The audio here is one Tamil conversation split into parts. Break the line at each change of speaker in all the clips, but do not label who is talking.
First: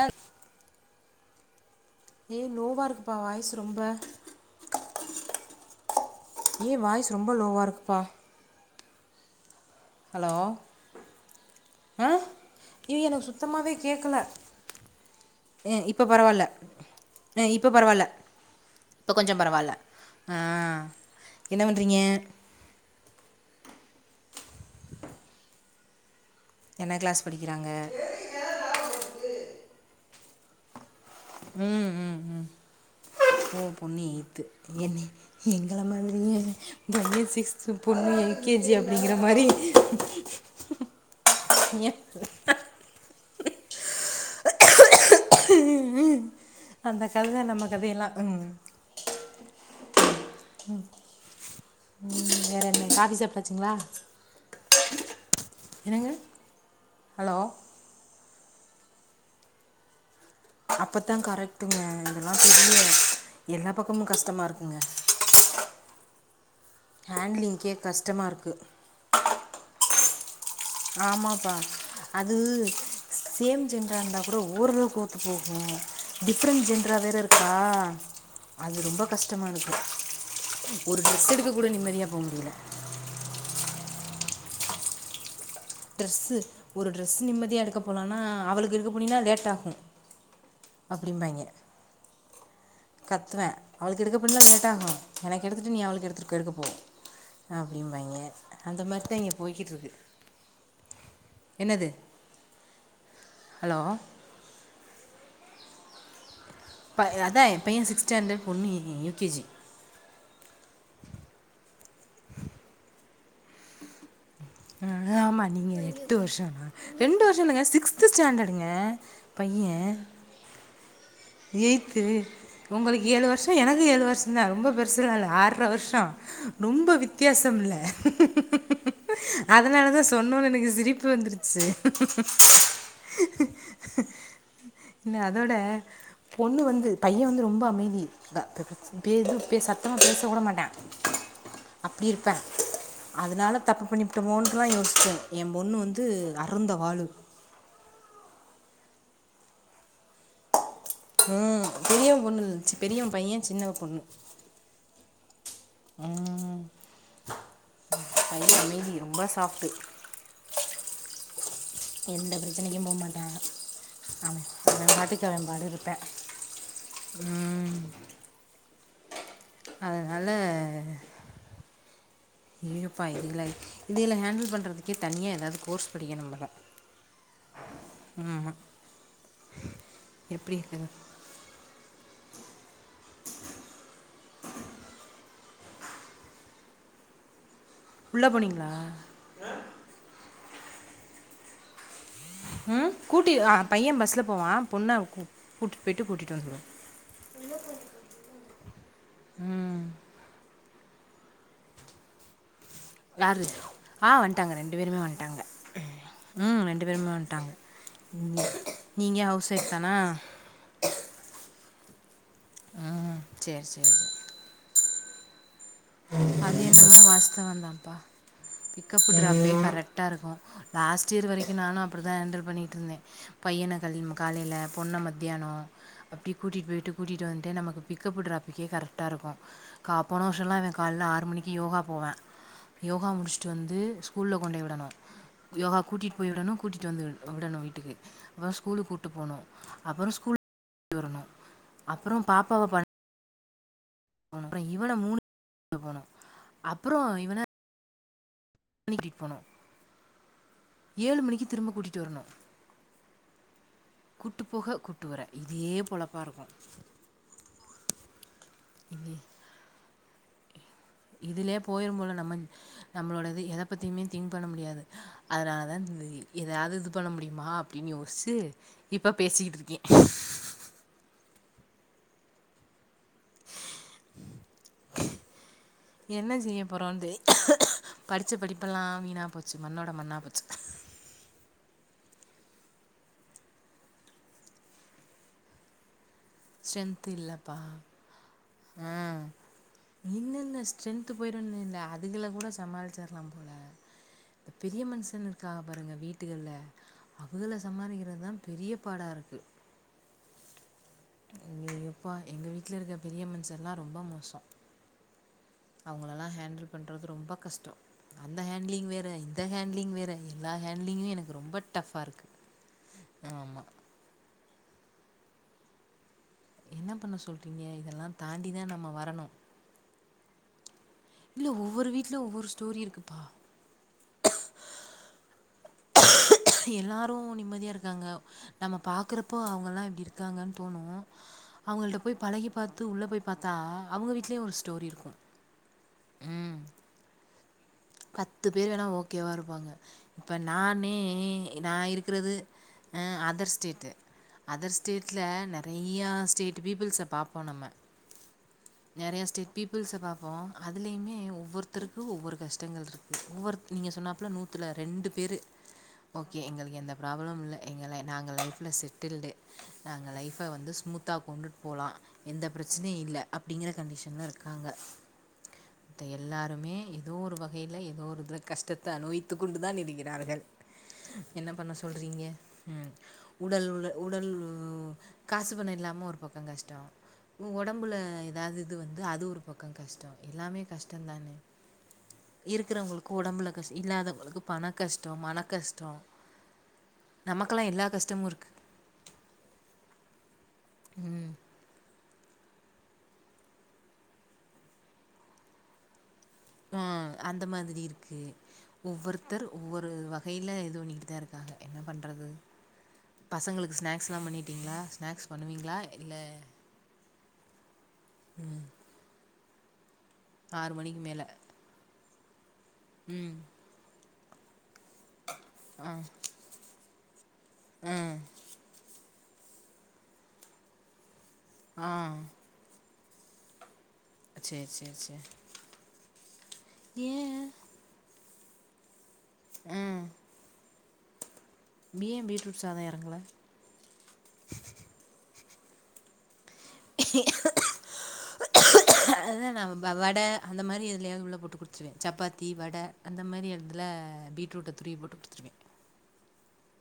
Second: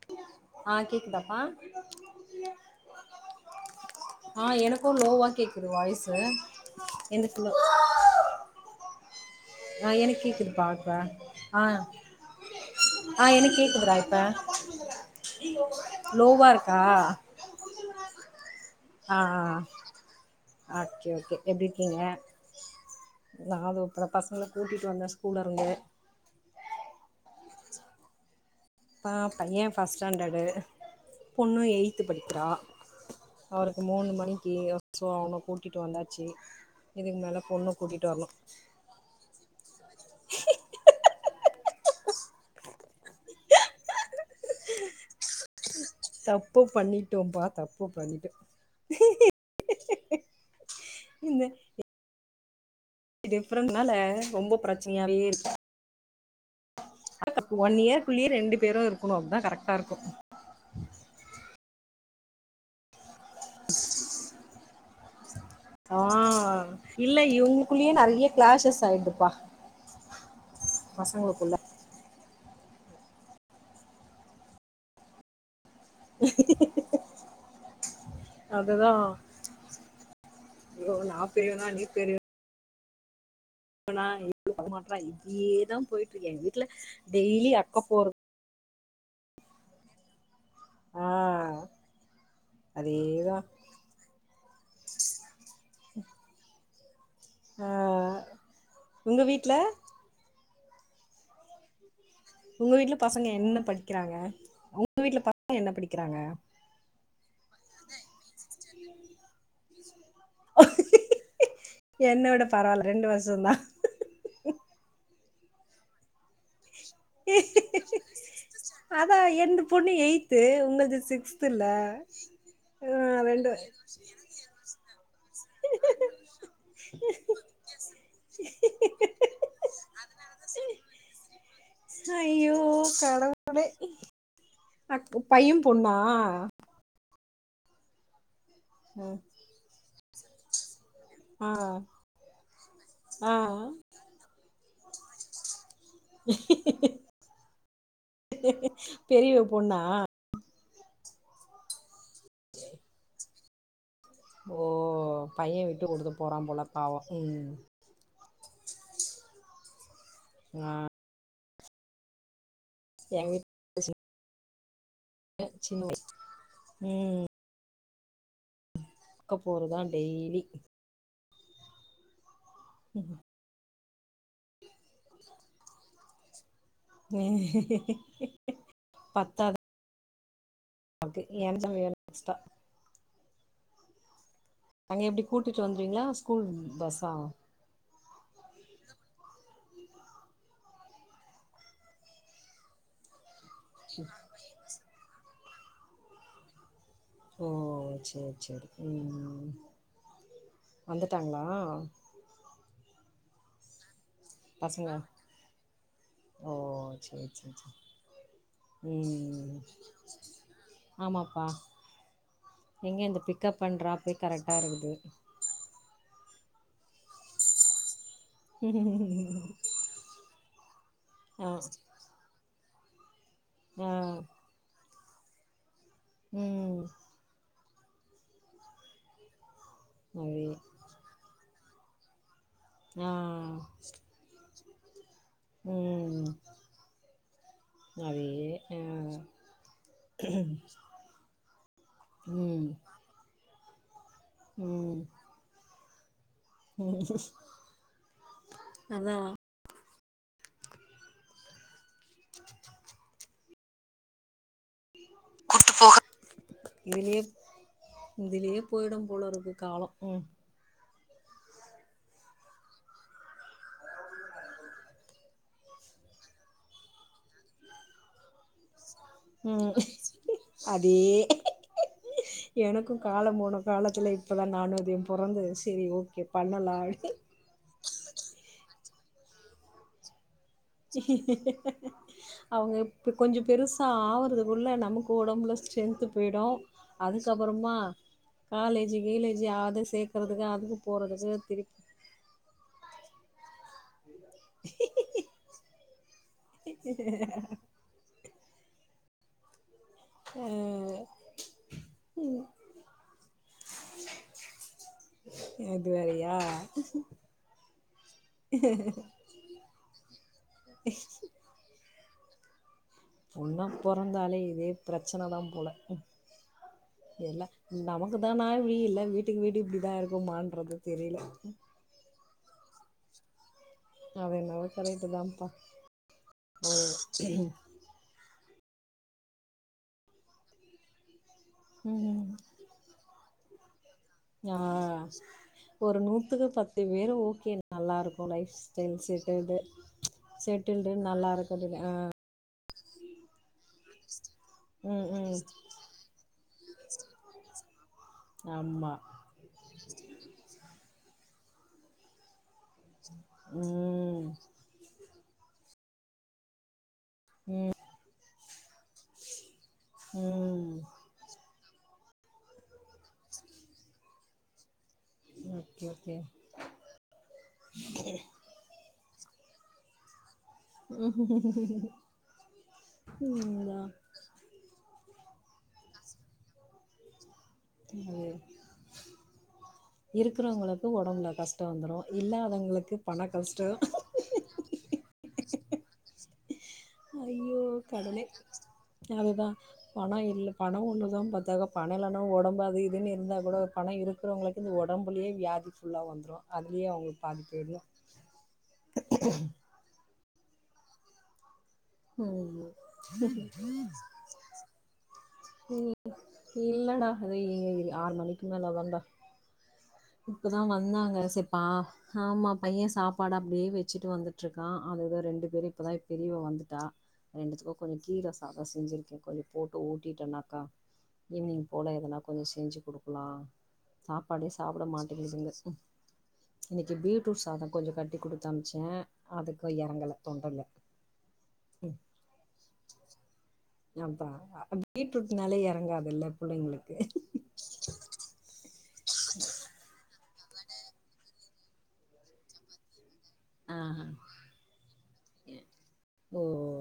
ஆ
[unintelligible]
ஏ லோவா இருக்குபா வாய்ஸ் ரொம்ப
ஆ எனக்கு லோவா கேக்குது வாய்ஸு
ஏ வாய்ஸ் ரொம்ப
எனக்கு லோ
லோவா இருக்குபா
ஆ எனக்கு கேக்குதுப்பா இப்ப ஆ
ஐயோ
ஆ எனக்கு
சுத்தமாவே
கேக்குதுறா இப்ப
கேட்கல இப்போ பரவாயில்ல
லோவா இருக்கா
இப்ப
ஆ
கொஞ்சோ பரவால
ஆ
ஆ
ஓகே ஓகே
என்ன
எப்டி
பண்றீங்க
இருக்கீங்க நா உங்க பசங்கள கூட்டிட்டு வந்த ஸ்கூல இருந்தே
என்ன கிளாஸ் படிக்கிறாங்க
பா பைய ஃபர்ஸ்ட் ஸ்டாண்டர்ட்டு
உம் உ உ ஓ
அவருக்கு
பொண்ணு
மூணு
எயித்து
மணிக்கு
என்னே
ஸோ அவன
எங்கள
கூட்டிட்டு வந்தாச்சு
மாதிரியே
இதுக்கு
பையன்
மேல பொண்ண
சிக்ஸ்து
கூட்டிட்டு
பொண்ணு
வரணு
எல் கே ஜி அப்டிங்கிற மாரி இயா
தப்பு
அந்த கதை
பண்ணிட்டோம்பா
நம்ம
தப்பு
கதையெல்லாம்
பண்ணிட்டோ
ம்
இக் இக் இந்த
வேற என்ன காஃபி சாப்பிட்டாச்சுங்களா
டிஃப்ரென்னால ரொம்ப பிரச்சனையாவே இருக்கு
என்னங்க ஹலோ
அதா ஒன் இயர் குள்ள ரெண்டு பேரோ இருக்கணு அப்பதா கரெக்டா இருக்கோ
அப்பத்தா கரெக்டுங்க [inaudible] எல்லா பக்கமும் கஷ்டமா இருக்கோ இங்க
ஆ இல்ல இவுங்க
ஹேண்ட்லிங்க்கே
குள்ளயே நெறைய
கஷ்டமாக இருக்குது
கிளாசஸ் ஆயிடுப்பா
ஆமாப்பா து சேம் சென்றாக கூட ஓரளவுக்கு ஒத்து போகு டிஃபர்ரெண் ஜென்ரா வேற ஆ
அதுதா ஐயோ
ஒரு
நா
டிரஸ் எடுக்க கூட
பெரியவனா
நிம்மதியா போக முடியல்ல
பனா எ [inaudible] இக்கீ
டிரெஸ் ஒரு டிரெஸ் நிம்மதிய
அக்க
எடுக்கப்
போறது
போலானா அவளுக்கு எடுக்க போனினா லேட் ஆகு
ஆ
அப்டிம்பாங்க
அதேதா
கத்துவே அவளுக்கு எடுக்கப்போனேனா லேட்டாகு எனக்கு எடுத்துட்டு நீ அவளுக்கு எடுத்துக் எடுக்க போ
ஆ
அப்டிம்பாங்க அந்த மாரிதா
உங்க
இங்க
வீட்ல
போய்கிட்ருக்கு என்னது
உங்க வீட்லப் பசங்க என்ன
ஹலோ
படிக்கிறாங்க அவுங் உங்க வீட்டுல ப [inaudible] என்ன படிக்கிறாங்க
ப அதா எ பைய சிக்ஸ் ஸ்டாண்டட் பொண்ணு யு கே ஜி
என்னோட பரவாயில்ல ரெண்டு வருஷொ தா
அஹ் ஆமா நீங்க எட்டு வருஷொ நா ரெண்டு வருஷ தங்க சிக்ஸ்த் ஸ்டாண்டட்டுங்க
அதா என்து
பைய
பொண்ணு எய்த்து உங்கள்து சிக்ஸ்துல
ஏய்த்து
ஆ
உங்களுக் ஏழு
ரெண்டு
வருஷ எனக்கு ஏழு வருஷன்தா ரொம்ப பெரு லால ஆற்ர வருஷொ ரொம்ப வித்தியாசம்ல அதனால தா சொன்னோன எனக்கு சிரிப்பு வந்துரு ச
ஐயோ கடவு அக்
நா
பைய
அதோட
பொண்ணா
பொண்ணு வந்து பைய வந்து ரொம்ப அமைதி க க க பே து பே சத்தமாபேச் தோடமாட்டா
ஆ
அப்டி இருப்ப
ஆ
அதனால தப்பு பண்ணி புட்டோமோன்டு தா யோசிச்கோ எ பொண்ணு வந்து அருந்த வாழு
பெரியவ பொண்ணா
உஹ்ம் பெரியவ பொண்ணுல சி பெரியவ பைய சின்னவ பொண்ணு
ஓ பைய விட்டு குடுத்து போறா
ம்
போல பாவோ உம்
பையன் அமைதி ரொம்ப சாஃப்ட்டு
ஆஹ்
எந்தாது சண்டைக்கே போ மாட்டா
எங்க வீட் சின்ன
அவ அவ பாட்டுக்கு அவனக்ஷ பாடு
சின்ன
இருப்பா
ம்
ம்
அக்க போருதா
அதனால
டெய்லி
இழுபா இல்லன் இதுங்குல ஹேண்டல் பண்ணுறதுக்கே தனியா ஏதாது கோர்ஸ் படிக்கனு போல ஆமாம்
பத்தாத
எப்படி இருக்குது
ஓக்கே [inaudible] அங்க எப்டி கூட்டிட்டு வந்துருவீங்களா ஸ்கூல் பஸ்ஸா
உள்ள போனீங்களா உஹம் கூட் ஸ்கூட்டி ஆ பையன் பஸ்ல போவா பொண்ண கூ கூட்டு போயிட்டு கூட்டிட்டு வந்துடுவே
ஓ செரி செரி உம் வந்துட்டாங்களா
யாரு
பசங்க ஓ
ம் ரெண்டு பேருமே
சேர்
வந்துட்டாங்க
சேர் சேரி
நீங்கள் ஹவுஸ்
உம்
ஒய்ஃப் தானா
ஆமாப்பா எங்க
ம்
இந்த
சரி
பிக்கப் அன்
சரி சரி
ட்ராப்பே கரெக்டா இருக்குது
அது என்னம்மோ வாஸ்தவந்தாப்பா பிக்கப் ட்ரப்பே கரெக்டா இருக்கும் லாஸ்ட்டு இயர்
ஆ
வரைக்கும் நானும் அப்படி தான் ஹேண்டில் பண்ணி தின்னே
ஆ
பையனகளிம் காலையில பொண்ணமத் தியானோ அப்படி
ம்
கூட்டிட்டு போயிட்டு கூட்டிட்டு வந்துட்டு நமக்கு பிக்கப்பு டறாப்புக்கே கரெக்ட்டா இருக்கும் காப் போன
அதே
வர்ஷோலாம் எனக் [unintelligible] மணிக்கு யோகா போவேன் யோகா
ஆ
முடிச்சுட்டு வந்து ஸ்கூல்ல கொண்டொய் விடணும் யோகா கூட்டிட்டு
ம்
போய் விடணும் கூட்டிட்டு வந்து வி விடணும் வீட்டுக்கு
அதே
அப்பறம்
ஆ
ஸ்கூலு கூட்டு போனும் அப்பறம் ஸ்கூல் வரணும் அப்புறம் பாப்பாவ
ம்
ப அப்பறம் இவன மூணு டுபோனம்
உஹ் சிஸ்
[unintelligible] போனோம் ஏழு மணிக்கு திரும்ப கூட்டிட்டு வருணு கூட்டு போக கூ
[unintelligible] இதுலயே இதுலயே போய்டு
இது
போல இருக்கு காலோ உம்
இதுலயே போய்ரு போல நம்ம நம்மளோடது எத பத்தியுமே திங்க் பண்ண முடியாது அதனாலதா [unintelligible] எதயாது இது பண்ண முடியுமா அப்டின்னு யோஸ்ச்சு இப்ப பேசிக்கிட் இருக்கே
எனக்கொ காலோ போன காலத்துல இப்பதா நானூதிய பொறந்த செரி ஓகே பண்ணலா அப்டின்
படித்த படிப்பெல்லாம் வீணாக போச்சு மண்ணோட மண்ணா போச்சு
அவங்க இப்ப கொஞ்சம் பெருசா ஆவறதுக்குள்ள நமக்கு உடம்புல ஸ்ட்ரென்த் போய்டு
ஸ்ட்ரென்த்
அதுக்கப்புறமா
இல்லப்பா ஆ
காலேஜி கீலேஜி அதது சேக்கறதுக்கு
என்னென்ன
அதுக்கு
ஸ்ட்ரென்த்து
போகதுக்கு திருப்பி
நம்ப இப்ப பெரிய மனுஷன் இருக்காக பாருங்க வீட்டுகள்ல அவகள சமாதிக்கிறதுதா பெரிய பாடா இருக்கு
ஆ
எங்கப்பா எங்க வீட்ல இருக்க பெரிய மனுஷர்லாம் ரொம்ப மோசம்
இது
அவங்களல்லா
வேறயா
ஹேண்டில் பண்றது ரொம்ப கஷ்டம் அந்த ஹேண்ட்லிங் வேறு இந்த ஹேண்ட்லிங் வேறு எல்லா ஹேண்ட்லிங்கும் எனக்கு ரொம்ப டஃப்பா இருக்கு ஆமா
பொண்ணா பொறந்தாலே இதே பிரச்சனைதா போல
என்ன பண்ண
எல்லா
சொல்றீங்க இதெல்லா
நமக்கு தானா
தாண்டி தா
இப்டி
நம்ம
இல்ல
வரணு
வீட்டுக்கு வீட்டு இப்டிதா இருக் குமான்றது
இல்ல ஒவ்வொரு வீட்ல ஒவ்வொரு ஒரு ஸ்டோரி இருக்குப்பா
அவ என்னாவ கரட்டுதான்ப்பா
எல்லாரு நிம்மதியா இருக்காங்க நம்ம பாக்குறப்போ அவங்கலாம் எப்டி இருக்காங்கன்னு தோனும் அவங்கள்ட்ட போய்
ம்
பழகி பாத்து உள்ள போய் பத்தா
ஆ ஒரு நூத்துக்கு பத்து பேரு ஓகே நல்லா இருக்கு
பத்து
லைஃப்
பேர் வேணா
ஸ்டைல்
ஓகேவா
செட்டில்டு
இருப்பாங்க இப்ப
செட்டில்டு
நானே
நல்லா இருக்குது
நா
ஆ
இருக்கிறது ஆ அதர் ஸ்டேட் அதர்
ம்
ஸ்டேட்ல
ம்
நெறைய ஸ்டேட் பிப்புள் பாபோம் நம்ம
ஆமா
நெறைய பிப்புள் பாபோம் அதுலயுமே ஒவ்வொருக்கு ஒவ்வொரு கஷ்ட் டங்கள் இருக்கு ஒவ்வொரு நீங்க
ம்
சொன்னாப்பல நூத்து ரெண்டு பேரு ஓகே எங்களுக்கு எந்த ப்ராப்ளம் இல்ல எங்கள நாங்க லைப் செட்டில்டு நாங்க லைஃப
ம்
வந்து ஸ்மூத்தா கொண்டு போலா எந்த பிரச்சனையு இல்ல அப்டிங்கற கண்டிஷன்லா இருக்காங்க
ஓகே
இப்ப
ஓகே
எல்லாருமே ஏதோ ஒரு வ கைல ஏதோ ஒரு இதுல கஷ்டத்த அனுவைத்து கொண்டு தான் இருக்கிறார்கள் என்ன பண்ண சொல்றீங்க ம்
ம்
உடல் உ
தா
உடல் காசு பணோ இல்லாம ஒரு பக்கோ கஷ்டோ உ ஒடம்புல
அது
எதாது இது வந்து அது ஒரு பக்கோ கஷ்டோ எல்லாமே
இருக்கிறவங்களுக்கு ஒடம்புல
கஷ்டந்தானே
கஷ்டோ வந்துரு இல்லாதவங்களுக்கு
இருக்கறவங்களுக்கு
பண
ஒடம்புல
கஷ்டோ
கஷ் இல்லாதவங்களுக்கு பண கஷ்டோ மன கஷ் டோ
அய்யோ கடவுளே அதுதா பணோ இல்ல பணோ ஒன்னு தா பாத்தாக பணோ இல்லனா ஒடம்பாது இதுன் இருந்தா கூட பணோ இருக்கறவங்களுக்கு இந்த ஒடம்புலயே வியாதி ஃபுல்லா வந்துரு அதுலயே
ஆஹ்
அவங்களுக்கு பாதி
அந்த
போயிடு
மாதிரி இருக்கு ஒவ்வொருத்தர் ஒவ்வொரு வகைல தோணிட்டுத்தா இருக்காக என்ன பண்றது
ம்
பசங்களுக்கு ஸ்நாக்ஸ்லா பண்ணீட்டிங்களா ஸ்நாக்ஸ் பண்ணுவீங்களா
உம்
இல்ல
இல்லடா அது ஈவ்னிங் ஆறு மணிக் மேல தான்டா இப்ப தா
ஆறு மணிக்கு
வந்தாங்க
மேல
சேர் பா ஆமா பைய சாப்பாடு
ம்
அப்டியே வெச்சிட்டு வந்து கா அது எதோ ரெண்டு பேரு இப்ப தா பெரியவ வந்துட்டா ரெண்டுத்துக்கு கொஞ்ச
ஆ
கீர சாதோ செஞ்சிருக்கே கொஞ்ச போட்டு ஊட்டிட்டனாக்கா ஈவ்னிங்
ஆ
போல எதனா கொஞ்சோ செஞ்சு குடுக்கலா சாப்
சேரி
சாப்பட
சேரி சேரி
மாட்டிங்கிதுங்க இன்னிக்கு பீட்ரூட்
ஏன்
சாதோ கொஞ்சோ கட்டி குடு த்தமிச்சே அதுக்கு எறங்கல தொண்டைல
பி ஏ பீட்ரூட் சாதோ எறங்கல
அதா பீட்ரூட்னாலே எறங்காதில்ல புள்ளைங்ளுக்கு
அதா [unintelligible] வட அந்த மாரி எதுலயாவ்து உள்ள போட்டு குடுத்துருவே. சப்பாத்தி, வட அந்த மாரி
ஆ
எத்துல பீட்ரூட்ட துருவி போட்டு குடுத்துருவே
ஓ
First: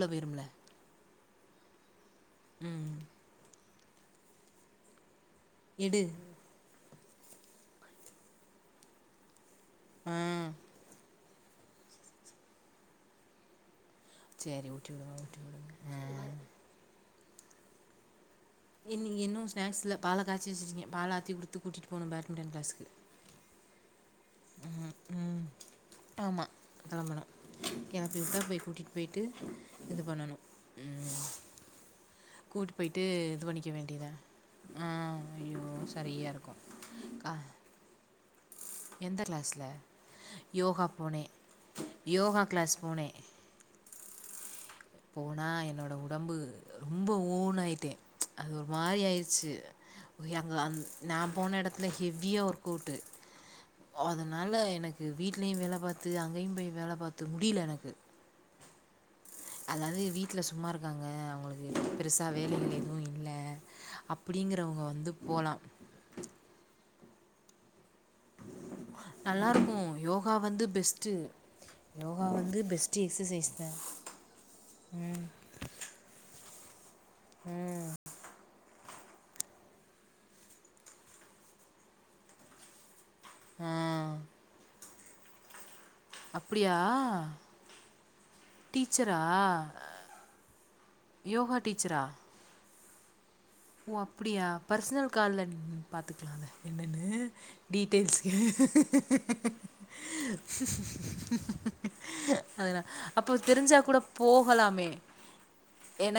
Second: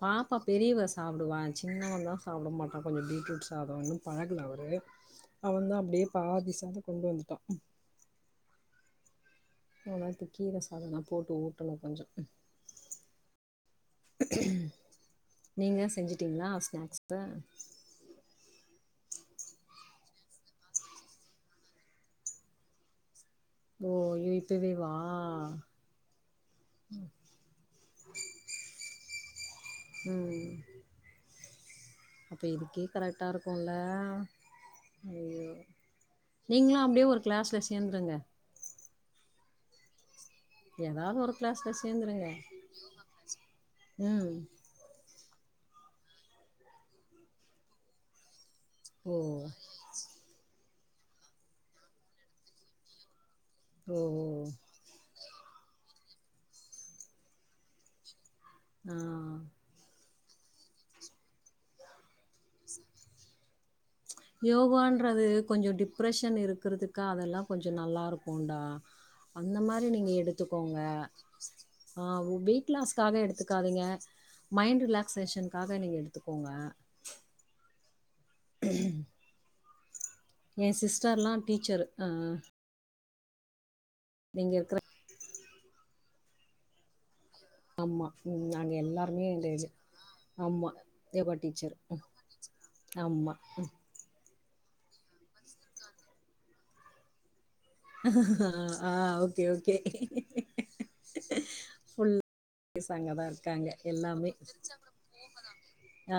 பாப்பா பெரியவ சாப்டுவா சின்ன வங்க உட மாட்டங்க பீட்ரூட் சாப் ஒன்னு பழகல அவரு அவன் தா
எடு
அப்டியே பாதி ச கொண்டு வந்துட்டா
ஆ
உனக்கு கீர சாதம் நா போட்டு ஊட் மா கொஞ்சோ
சேரி ஊட்டி விடுங்க ஊட்டி விடுங்க
நீங்க
ஆ
செஞ்சுட்டீங்களா ஸ்நாக்ஸ் ஆ
என் நீங்க இன்னு ஸ்நாக்ஸ்ல பால காய்ச்சு வெச்சுருக்கீங்க பால ஆத்தி குடுத்து கூட்டிட்டு போகனு பேட்மிண்டன் கிளாசுக்கு
ஓ இது இப்பவேவா
ஆமாம் கிளம்பணும் கிளப்பி விட்டா போய் கூட்டிகிட்டு போயிட்டு இது பண்ணணு உம்
அப்போ இதுக்கே கரெக்டா இருக்குல்ல
வேண்டியதா ஆ
அ
ஐயோ சரியாக இருக்கும்
நீங்களும் அப்டியே ஒரு
கா
கிளாஸ்ல சேந்துருங்க
எந்த கிளாஸ்ல
ஏதாவது ஒரு கிளாஸ்ல சேந்துருங்க
கிளாஸ் போனேன்
உம்
போனா என்னோட உடம்பு ரொம்ப ஓன்னு ஆயிட்டே அது ஒரு மாரி
ஓ
ஆயிருச்சு ஓ அங்கே அந் நா போன எடத்துல ஹெவியா ஒர்க் அவுட்டு
ஓ ஓ
அதனால எனக்கு வீட்லயு வேல பாத்து அங்கேயும் போய் வேல பாத்து முடில எனக்கு
ஆஹ்
அதாவது வீட்ல சும்மா இருக்காங்க அவங்களுக்கு பெருசா வேலைகள் எதுவு இல்ல
யோகான்றது கொஞ்சோ டிப்ரஷன் இருக்குறது க்கா அதெல்லாம் கொஞ்சோ கொஞ்சோ நல்லா இருக்கும்டா அந்த மாரி
நல்லாயிருக்கும்
நீங்க
யோகா வந்து
எடுத்துக்கோங்க
பெஸ்ட்டு யோகா வந்து
வெயிட்
பெஸ்ட்டு
லாஸ்க்காக
எக்ஸசைஸ் தான்
எடுத்துக்காதீங்க மைண்ட் ரிலாக்சேஷனுக்காக நீங்க எடுத்துக்கோங்க
உம்
ஏ சிஸ்டர்ல்லா டீச்சரு ஆஹ
ஏ
நீங்க இருக்குற
அப்பிடியா
ஆமா உம் நாங்க எல்லாருமே அந்த இது ஆமா யோகா டீச்சர் ஆமா
ஓ அப்பிடியா பர்சனல் கால்ல பாத்துக்கலா என்னன்னு டீட்டெல்ஸ்
ஆ ஓகே ஓகே
அதன
அங்கதா
அப்போ
இருக்காங்க
தெரிஞ்சா கூட
எல்லாமே
போகலாமே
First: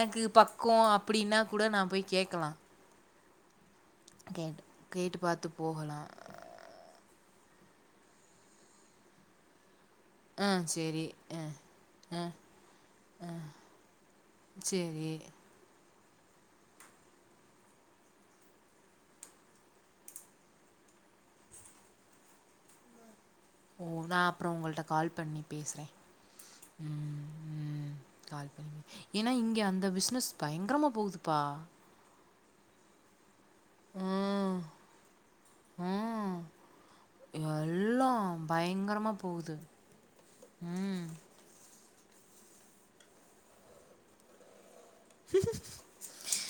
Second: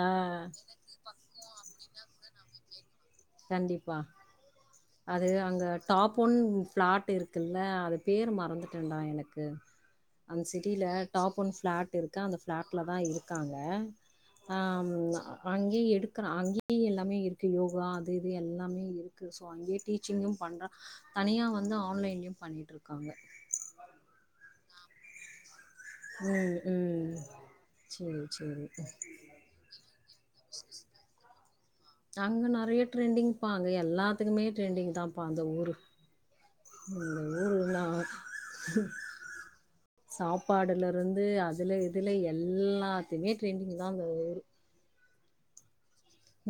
ஆ
பக்கோ அப்பிடின்னா கூட நா போய் கேக்கலா
கண்டிப் பா அது
பார்த்து
அங்க
போகலாம்
டாப் ஒன் ஃபிளாட் இருக்கு க்குல்ல அது பேரு மறந்துட்டண்டா எனக்கு அந்த
ஆ
சிட்டியில
சரி
டாப்
ஆ
ஒன் ஃபிளாட் இருக்கா
ஆ
அந்த ஃபிளாட்ல தா இருக்காங்க
சரி
ஆம்ம அங்கேயே எடு க்கர அங்கேயி எல்லாமே இருக்கு யோகா அது இது எல்லாமே இருக்கு ஸோ அங்கேயே டீச்சிங்கு பண்றா தனியா வந்து ஆன்லைன்லயு பண்ணிட்டு இருக்காங்க
ஓ நா அப்புறோ உங்கள்ட்ட கால் பண்ணி பேசறே
ம் ம்
உம் உம்
சேரி
கால்
சேரி
பண்ணி பே ஏன்னா இங்க அந்த பிசினஸ் பயங்கரமா போகுதுப்பா
அங்க நறைய ட்ரெண்டிங் பா அங்க எல்லாத்துக்குமே
ம்
ட்ரெண்டிங் தாப்பா அந்த ஊரு
ம்
அந்த ஊருனா
எல்லாம் பயங்கரமாக போகுது
சாப்பாடுல
ம்
இருந்து அதுல அதுல எல்லாத்தையுமே ட்ரெண்டிங் தா அந்த ஊரு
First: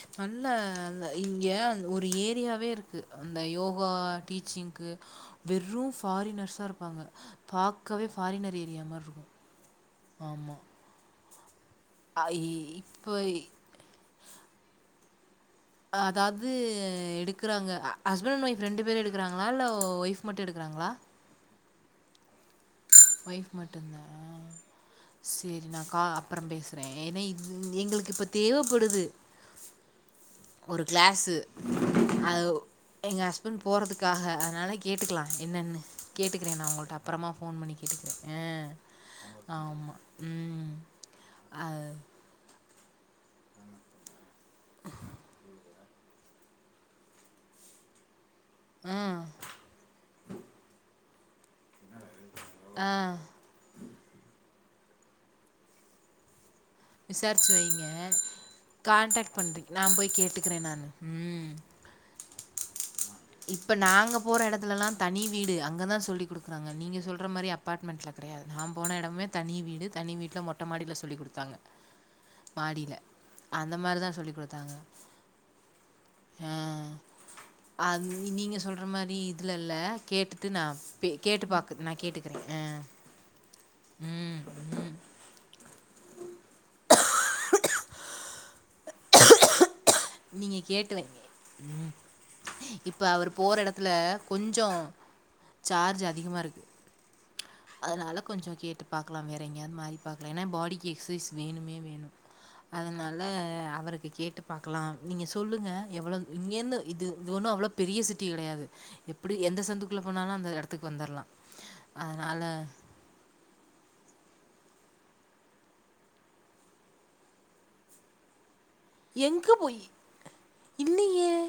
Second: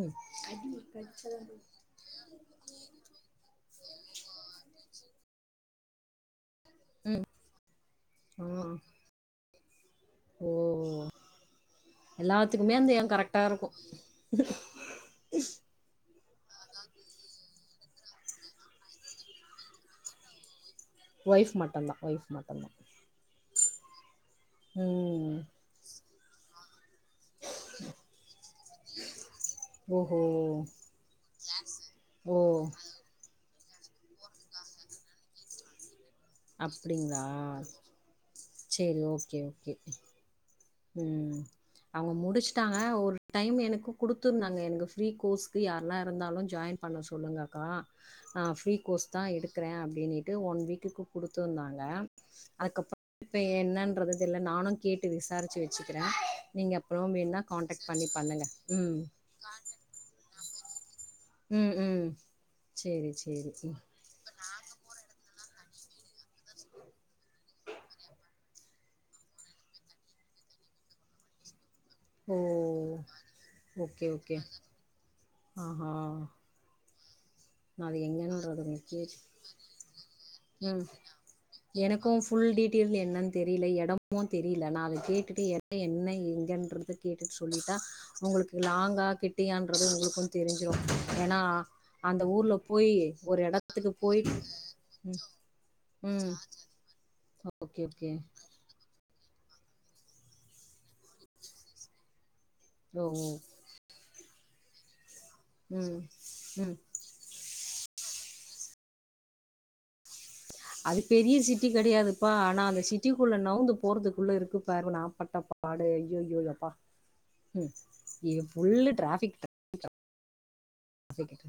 ம்
நல்ல அந்த இங்க ஒரு ஏரியாவே இருக்கு அந்த யோகா ஓ டீச்சிங்கு வெறு ஃபாரினர்ஸ் இருப்பாங்க பாக்கவே
ஆ
ஃபாரினரி ஏரியா மாறி இருக்கு
ஓ
ஆமா
எல்லாத்துக்குமே அந்த ஏ கரெக்டா இருக்கு ஸ்
அதாவது எடுக்குறாங்க ஹஸ்பண்ட் அண்ட் ஒய்ஃப் ரெண்டு பேரு எடுக்குறாங்களா இல்ல ஒய்ஃப் மட்டு எடுக்குறாங்களா
ஒய்ஃப் மட்டுந்தா ஒய்ஃப் மட்டுந்தா
வைஃப் மட்டுந்தா ஆ
ம்
செரி நா கா அப்புறம் பேசறே ஏன்னா இது எங்களுக்கு இப்ப தேவைப்படுது
ஓஹோ
ஒரு கிளாஸு
ஓ
அது எங்க இப்பனு போறதுக்காக அதனால கேட்டுக்கலா என்னன்னு கேட்டக்கறே நா உங்கள்ட்ட
அப்டிங்களா
அப்பறமா ஃபோன் பண்ணி கேட்டுக்கிறே
சேரி ஓகே
ஆ
ஓகே
ஆமா உம் ஆ
ட்டாங்க ஒரு டைம் எனக்கு குடுத்துருந்தாங்க எனக்கு ஃப்ரீ கோர்ஸ்க்கு யாரெல்லா இருந்தாலு ஜாயின் பண்ண சொல்லுங்கக்கா ஆ ஃப்ரீ கோர்ஸ்தா
ம்.
எடுக்கறே அப்படின்னுட்டு ஒன் வீக்குக்கு துருந்தாங்க அதுக்கப்புறோ
ஆ.
இப்ப என்னன்றது தெரியில நானு கேட்டு விசாரிச்சு வெச்சுக்கிறே
விசாரிச்சு வைங்க
ம்
கான்டக்ட் பண்றீங்க நா போய் கேட்டுக்கிறே நானு ம்
உம் உம்
இப்ப நாங்க போற எடத்துலலா தனி வீடு அங்க தா சொல்லி கொடுக்குறாங்க நீங்க சொல்ற மாரி அப்பார்ட்மெண்ட்ல கெடையாது நா போன எடமே தனி வீடு தனி வீட்டில மொட்ட மாடியில சொல்லி கொடுத்தாங்க
ஓ
மாடியில அந்த
ஓகே
மாரிதா
ஓகே
சொல்லிக் கொடுத்தாங்க
ஆஹா
ஆஹ்
நா அது எங்கனு அது முக்கிய
மாரி இதுல இல்ல கேட்டுட்டு நான்
உம்
பே கேட்டு பாக்கு நான்
எனக்கும்
கேட்டுக்கிறேன்
ஃபுல்
ஆ
டீட்டெயில் என்னன்னு தெரியல எடமு
ம்
தெரியல நா அத கேட்டுட்டு எ என்ன எங்கன்றத கேட்டுட்டு சொல்லிட்டா உங்களுக் லாங்கா கிட்டியானு உங்களுக்கு தெரிஞ்சிடு ஏன்னா அந்
இப்போ அவர் போற எடத்துல கொஞ்சோ
ம்
சார்ஜ்
ம்
அதிகமா இருக்கு
ஓகே ஓகே
அதனால கொஞ்சோ கேட்டு பாக்கலா வேற எங்கயாது மாரி பாக்கலா ஏன்னா பாடிக்கு எக்சைஸ் வேணுமே வேணும்
ஓ
அதனால
ஓ
அவருக்கு கேட்டு கலா நீங்க சொல்லுங்க
ம்
எவ்வளவு இங்கன்னு
ம்
இது இது ஒண்ணு அவ்ளவு பெரிய சி டி கிடையாது எப்படி எந்த சந்துக்குள்ள போனாலு அந்த எடத்துக்கு
அது
வந்துர்லா
பெரிய சிட்டி கிடையாதுப்பா
அதனால
ஆனா அந்த சிட்டிக்குள்ள நவுந்து போறதுக்குள்ள இருக் க்கு பாரு நா பட்ட பாடு ஐயையோ எப்பா ம் ஃபுல்லு டிராஃபிக்
எங்க போயி இல்லையே
டிராஃபிக்